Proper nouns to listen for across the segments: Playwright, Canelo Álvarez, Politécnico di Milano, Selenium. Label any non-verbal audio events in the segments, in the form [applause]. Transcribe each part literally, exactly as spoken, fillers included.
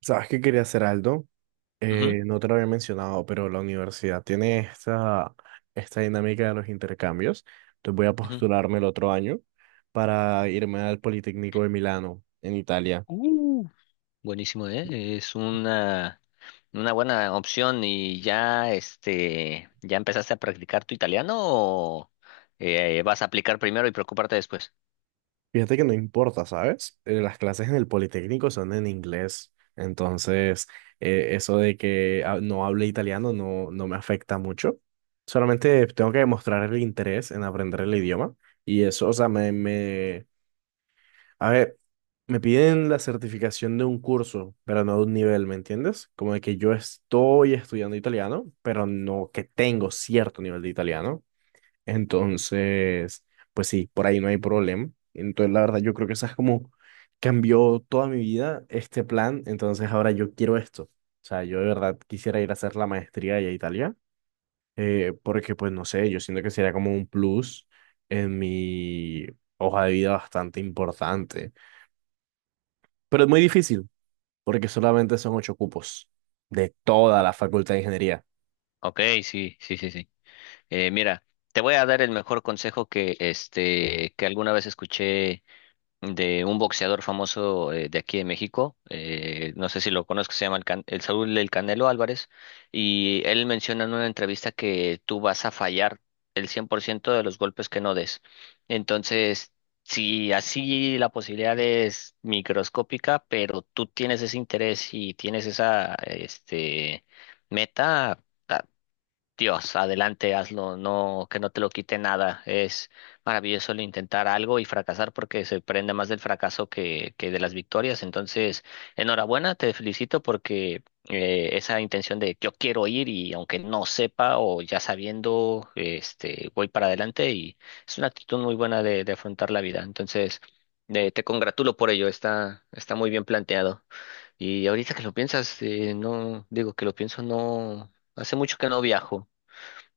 ¿Sabes qué quería hacer, Aldo? Ujú, Eh, no te lo había mencionado, pero la universidad tiene esta, esta dinámica de los intercambios. Entonces voy a ujú. postularme el otro año para irme al Politécnico de Milano, en Italia. Uh, buenísimo, ¿eh? Es una, una buena opción. ¿Y ya, este, ya empezaste a practicar tu italiano o eh, vas a aplicar primero y preocuparte después? Fíjate que no importa, ¿sabes? Eh, las clases en el Politécnico son en inglés. Entonces, eh, eso de que ah, no hable italiano no, no me afecta mucho. Solamente tengo que demostrar el interés en aprender el idioma. Y eso, o sea, me, me a ver, me piden la certificación de un curso, pero no de un nivel, ¿me entiendes? Como de que yo estoy estudiando italiano, pero no que tengo cierto nivel de italiano. Entonces, pues sí, por ahí no hay problema. Entonces, la verdad, yo creo que esa es como cambió toda mi vida este plan. Entonces, ahora yo quiero esto. O sea, yo de verdad quisiera ir a hacer la maestría allá a Italia, eh, porque pues no sé, yo siento que sería como un plus en mi hoja de vida bastante importante. Pero es muy difícil, porque solamente son ocho cupos de toda Ah, la Facultad de Ingeniería. ok, sí, sí, sí, sí. Eh, mira, te voy a dar el mejor consejo que, este, que alguna vez escuché de un boxeador famoso eh, de aquí de México, eh, no sé si lo conozco, se llama el, Can- el Saúl del Canelo Álvarez, y él menciona en una entrevista que tú vas a fallar el cien por ciento de los golpes que no des. Entonces, si así la posibilidad es microscópica, pero tú tienes ese interés y tienes esa este, meta, ah, Dios, adelante, hazlo, no, que no te lo quite nada. Es maravilloso el intentar algo y fracasar porque se prende más del fracaso que, que de las victorias. Entonces, enhorabuena, te felicito porque eh, esa intención de yo quiero ir y aunque no sepa o ya sabiendo, este, voy para adelante y es una actitud muy buena de, de afrontar la vida. Entonces, eh, te congratulo por ello, está, está muy bien planteado. Y ahorita que lo piensas, eh, no, digo que lo pienso, no, hace mucho que no viajo.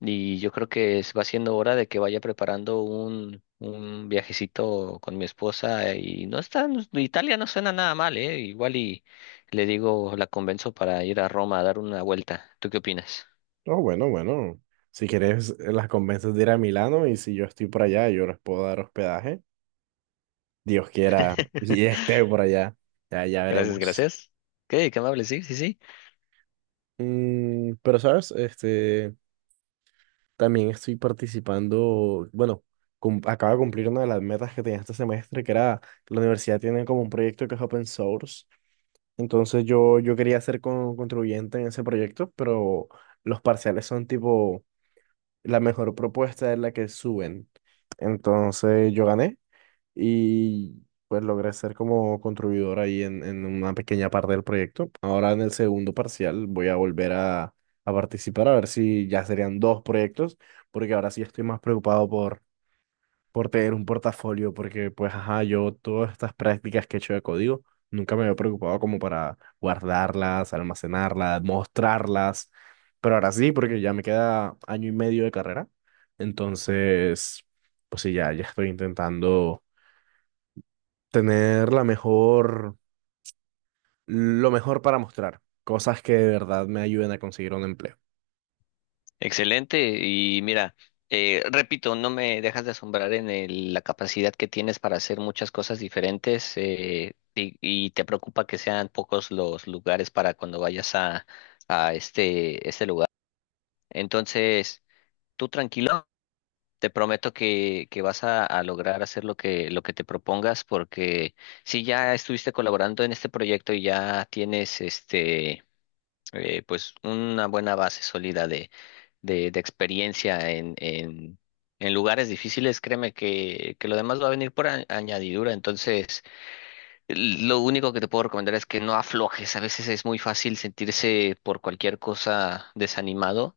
Y yo creo que es- va siendo hora de que vaya preparando un, un viajecito con mi esposa y no está, no- Italia no suena nada mal, ¿eh? Igual y le digo, la convenzo para ir a Roma a dar una vuelta. ¿Tú qué opinas? Oh, bueno, bueno. Si quieres, eh, las convences de ir a Milano y si yo estoy por allá, yo les puedo dar hospedaje. Dios quiera [laughs] y [laughs] esté por allá. Ya, ya Gracias, veremos. gracias. Ok, qué amable, sí, sí, sí. Mm, pero, ¿sabes? Este, también estoy participando, bueno, cum- acabo de cumplir una de las metas que tenía este semestre, que era la universidad tiene como un proyecto que es open source. Entonces yo, yo quería ser con- contribuyente en ese proyecto, pero los parciales son tipo, la mejor propuesta es la que suben. Entonces yo gané y pues logré ser como contribuidor ahí en, en una pequeña parte del proyecto. Ahora en el segundo parcial voy a volver a, a participar a ver si ya serían dos proyectos, porque ahora sí estoy más preocupado por por tener un portafolio, porque pues, ajá, yo todas estas prácticas que he hecho de código, nunca me había preocupado como para guardarlas, almacenarlas, mostrarlas, pero ahora sí, porque ya me queda año y medio de carrera, entonces, pues sí, ya, ya estoy intentando tener la mejor, lo mejor para mostrar, cosas que de verdad me ayuden a conseguir un empleo. Excelente. Y mira, eh, repito, no me dejas de asombrar en el- la capacidad que tienes para hacer muchas cosas diferentes, eh, y, y te preocupa que sean pocos los lugares para cuando vayas a, a este, este lugar. Entonces, tú tranquilo, te prometo que, que vas a, a lograr hacer lo que, lo que te propongas porque si ya estuviste colaborando en este proyecto y ya tienes este, eh, pues una buena base sólida de, de experiencia en, en, en lugares difíciles, créeme que, que lo demás va a venir por a- añadidura. Entonces, l- lo único que te puedo recomendar es que no aflojes. A veces es muy fácil sentirse por cualquier cosa desanimado.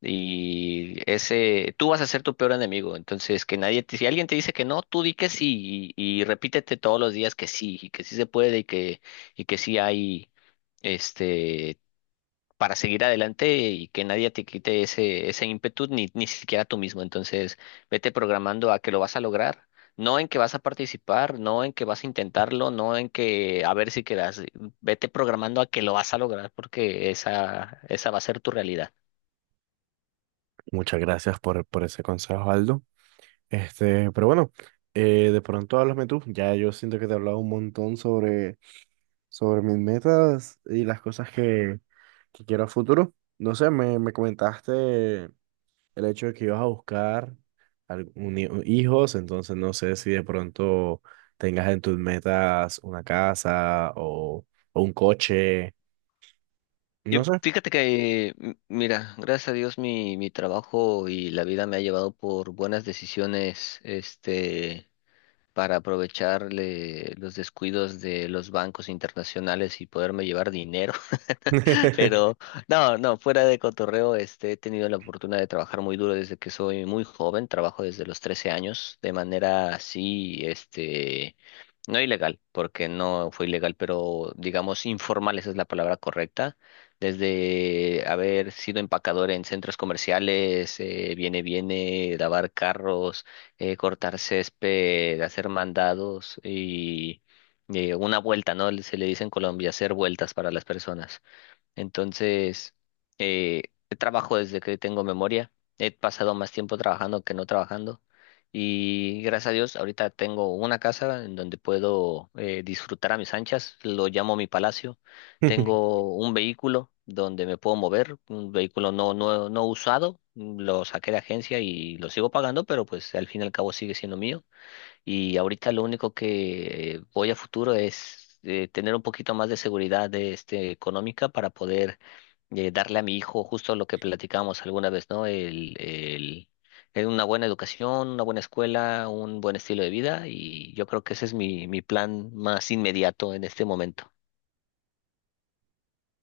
Y ese, tú vas a ser tu peor enemigo. Entonces, que nadie te, si alguien te dice que no, tú di que sí y, y repítete todos los días que sí, y que sí se puede y que, y que sí hay, este, para seguir adelante y que nadie te quite ese, ese ímpetu, ni, ni siquiera tú mismo. Entonces, vete programando a que lo vas a lograr, no en que vas a participar, no en que vas a intentarlo, no en que a ver si quedas, vete programando a que lo vas a lograr porque esa, esa va a ser tu realidad. Muchas gracias por, por ese consejo, Aldo. Este, pero bueno, eh, de pronto háblame tú. Ya yo siento que te he hablado un montón sobre, sobre mis metas y las cosas que, que quiero a futuro. No sé, me, me comentaste el hecho de que ibas a buscar algún hi- hijos, entonces no sé si de pronto tengas en tus metas una casa o, o un coche, no Y sé. fíjate que, m- mira, gracias a Dios mi, mi trabajo y la vida me ha llevado por buenas decisiones, este, para aprovechar le- los descuidos de los bancos internacionales y poderme llevar dinero. [laughs] Pero no, no, fuera de cotorreo, este, he tenido la fortuna de trabajar muy duro desde que soy muy joven, trabajo desde los trece años de manera así, este, no ilegal, porque no fue ilegal, pero digamos informal, esa es la palabra correcta, desde haber sido empacador en centros comerciales, eh, viene, viene, lavar carros, eh, cortar césped, hacer mandados y eh, una vuelta, ¿no? Se le dice en Colombia, hacer vueltas para las personas. Entonces, eh, trabajo desde que tengo memoria. He pasado más tiempo trabajando que no trabajando. Y gracias a Dios, ahorita tengo una casa en donde puedo eh, disfrutar a mis anchas. Lo llamo mi palacio. [laughs] Tengo un vehículo donde me puedo mover, un vehículo no, no, no usado. Lo saqué de agencia y lo sigo pagando, pero pues al fin y al cabo sigue siendo mío. Y ahorita lo único que, eh, voy a futuro es, eh, tener un poquito más de seguridad, este, económica, para poder eh, darle a mi hijo justo lo que platicábamos alguna vez, ¿no? El, el, el una buena educación, una buena escuela, un buen estilo de vida y yo creo que ese es mi, mi plan más inmediato en este momento.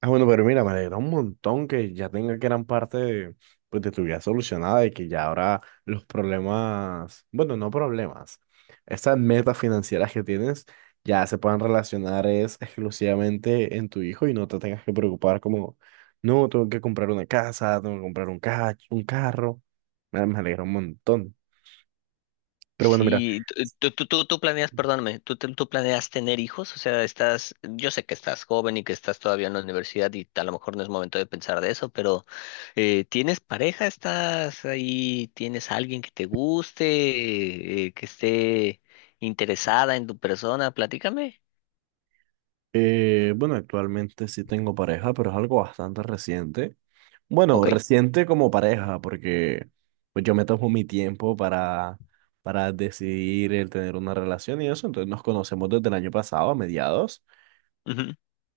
Ah, bueno, pero mira, me alegra un montón que ya tenga gran parte de, pues, de tu vida solucionada y que ya ahora los problemas, bueno, no problemas, estas metas financieras que tienes ya se puedan relacionar es exclusivamente en tu hijo y no te tengas que preocupar como, no, tengo que comprar una casa, tengo que comprar un ca- un carro. Me me alegra un montón. Pero bueno, mira. Sí, t- eh, tú, tú, tú, tú planeas, perdóname, ¿tú, te- tú planeas tener hijos? O sea, estás, yo sé que estás joven y que estás todavía en la universidad y a lo mejor no es momento de pensar de eso, pero eh, ¿tienes pareja? ¿Estás ahí? ¿Tienes alguien que te guste, eh, que esté interesada en tu persona? Platícame. Eh, bueno, actualmente sí tengo pareja, pero es algo bastante reciente. Bueno, Ok. reciente como pareja, porque pues yo me tomo mi tiempo para, para decidir el tener una relación y eso. Entonces nos conocemos desde el año pasado, a mediados.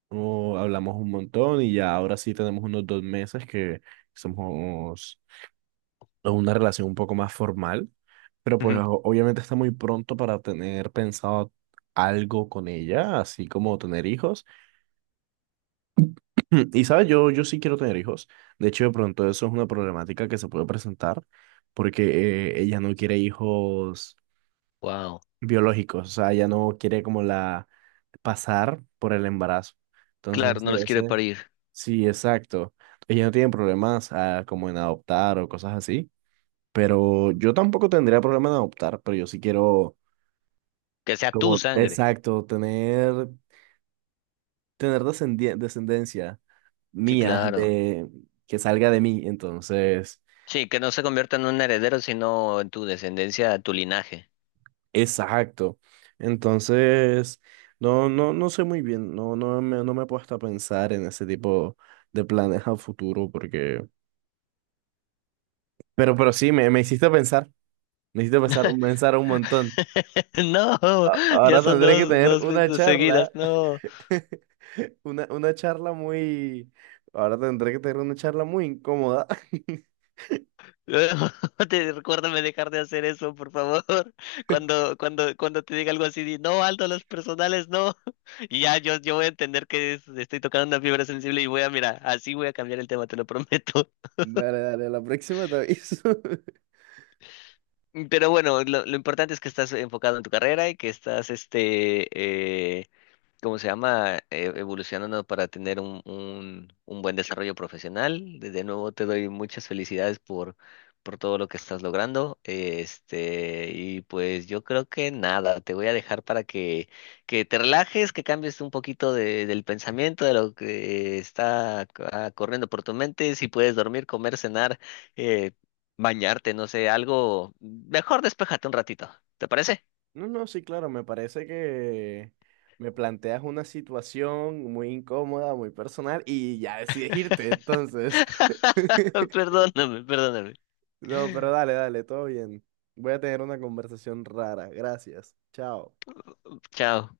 No, hablamos un montón y ya ahora sí tenemos unos dos meses que somos en una relación un poco más formal. Pero pues o- obviamente está muy pronto para tener pensado algo con ella, así como tener hijos. [clears throat] Mm, y sabes, yo, yo sí quiero tener hijos. De hecho, de pronto eso es una problemática que se puede presentar porque eh, ella no quiere hijos Wow. biológicos, o sea, ella no quiere como la pasar por el embarazo. Entonces, Claro, no ese, los quiere ese- parir. sí, exacto. Ella no tiene problemas ah, como en adoptar o cosas así, pero yo tampoco tendría problema en adoptar, pero yo sí quiero Que sea tu como, sangre. exacto, tener, tener descendi- descendencia Sí, mía claro. de que salga de mí, entonces Sí, que no se convierta en un heredero, sino en tu descendencia, tu linaje. exacto. Entonces, no, no, no sé muy bien, no, no me, no me he puesto a pensar en ese tipo de planes a futuro porque, pero, pero sí, me, me hiciste pensar, me hiciste pensar, pensar un montón. [laughs] No, A- ya Ahora son tendré que dos, tener dos una veces charla, seguidas, no. [laughs] una, una charla muy, ahora tendré que tener una charla muy incómoda. [laughs] [laughs] Te, recuérdame dejar de hacer eso, por favor. [laughs] Cuando, cuando, cuando te diga algo así, di, no, Aldo, los personales, no. [laughs] Y ya yo, yo voy a entender que es- estoy tocando una fibra sensible y voy a, mira, así voy a cambiar el tema, te lo [laughs] prometo. Dale, dale, a la próxima te aviso. [laughs] Pero bueno, lo, lo importante es que estás enfocado en tu carrera y que estás, este, eh, ¿cómo se llama? eh, evolucionando, para tener un, un, un buen desarrollo profesional. De de nuevo te doy muchas felicidades por, por todo lo que estás logrando. eh, Este, y pues yo creo que nada, te voy a dejar para que, que te relajes, que cambies un poquito de- del pensamiento, de lo que está, ah, corriendo por tu mente. Si puedes dormir, comer, cenar, eh, bañarte, no sé, algo. Mejor despéjate un ratito. ¿Te parece? No, no, sí, claro, me parece que me planteas una situación muy incómoda, muy personal y ya decides irte, entonces. [laughs] [laughs] Perdóname, perdóname. No, pero dale, dale, todo bien. Voy a tener una conversación rara. Gracias. Chao. Chao.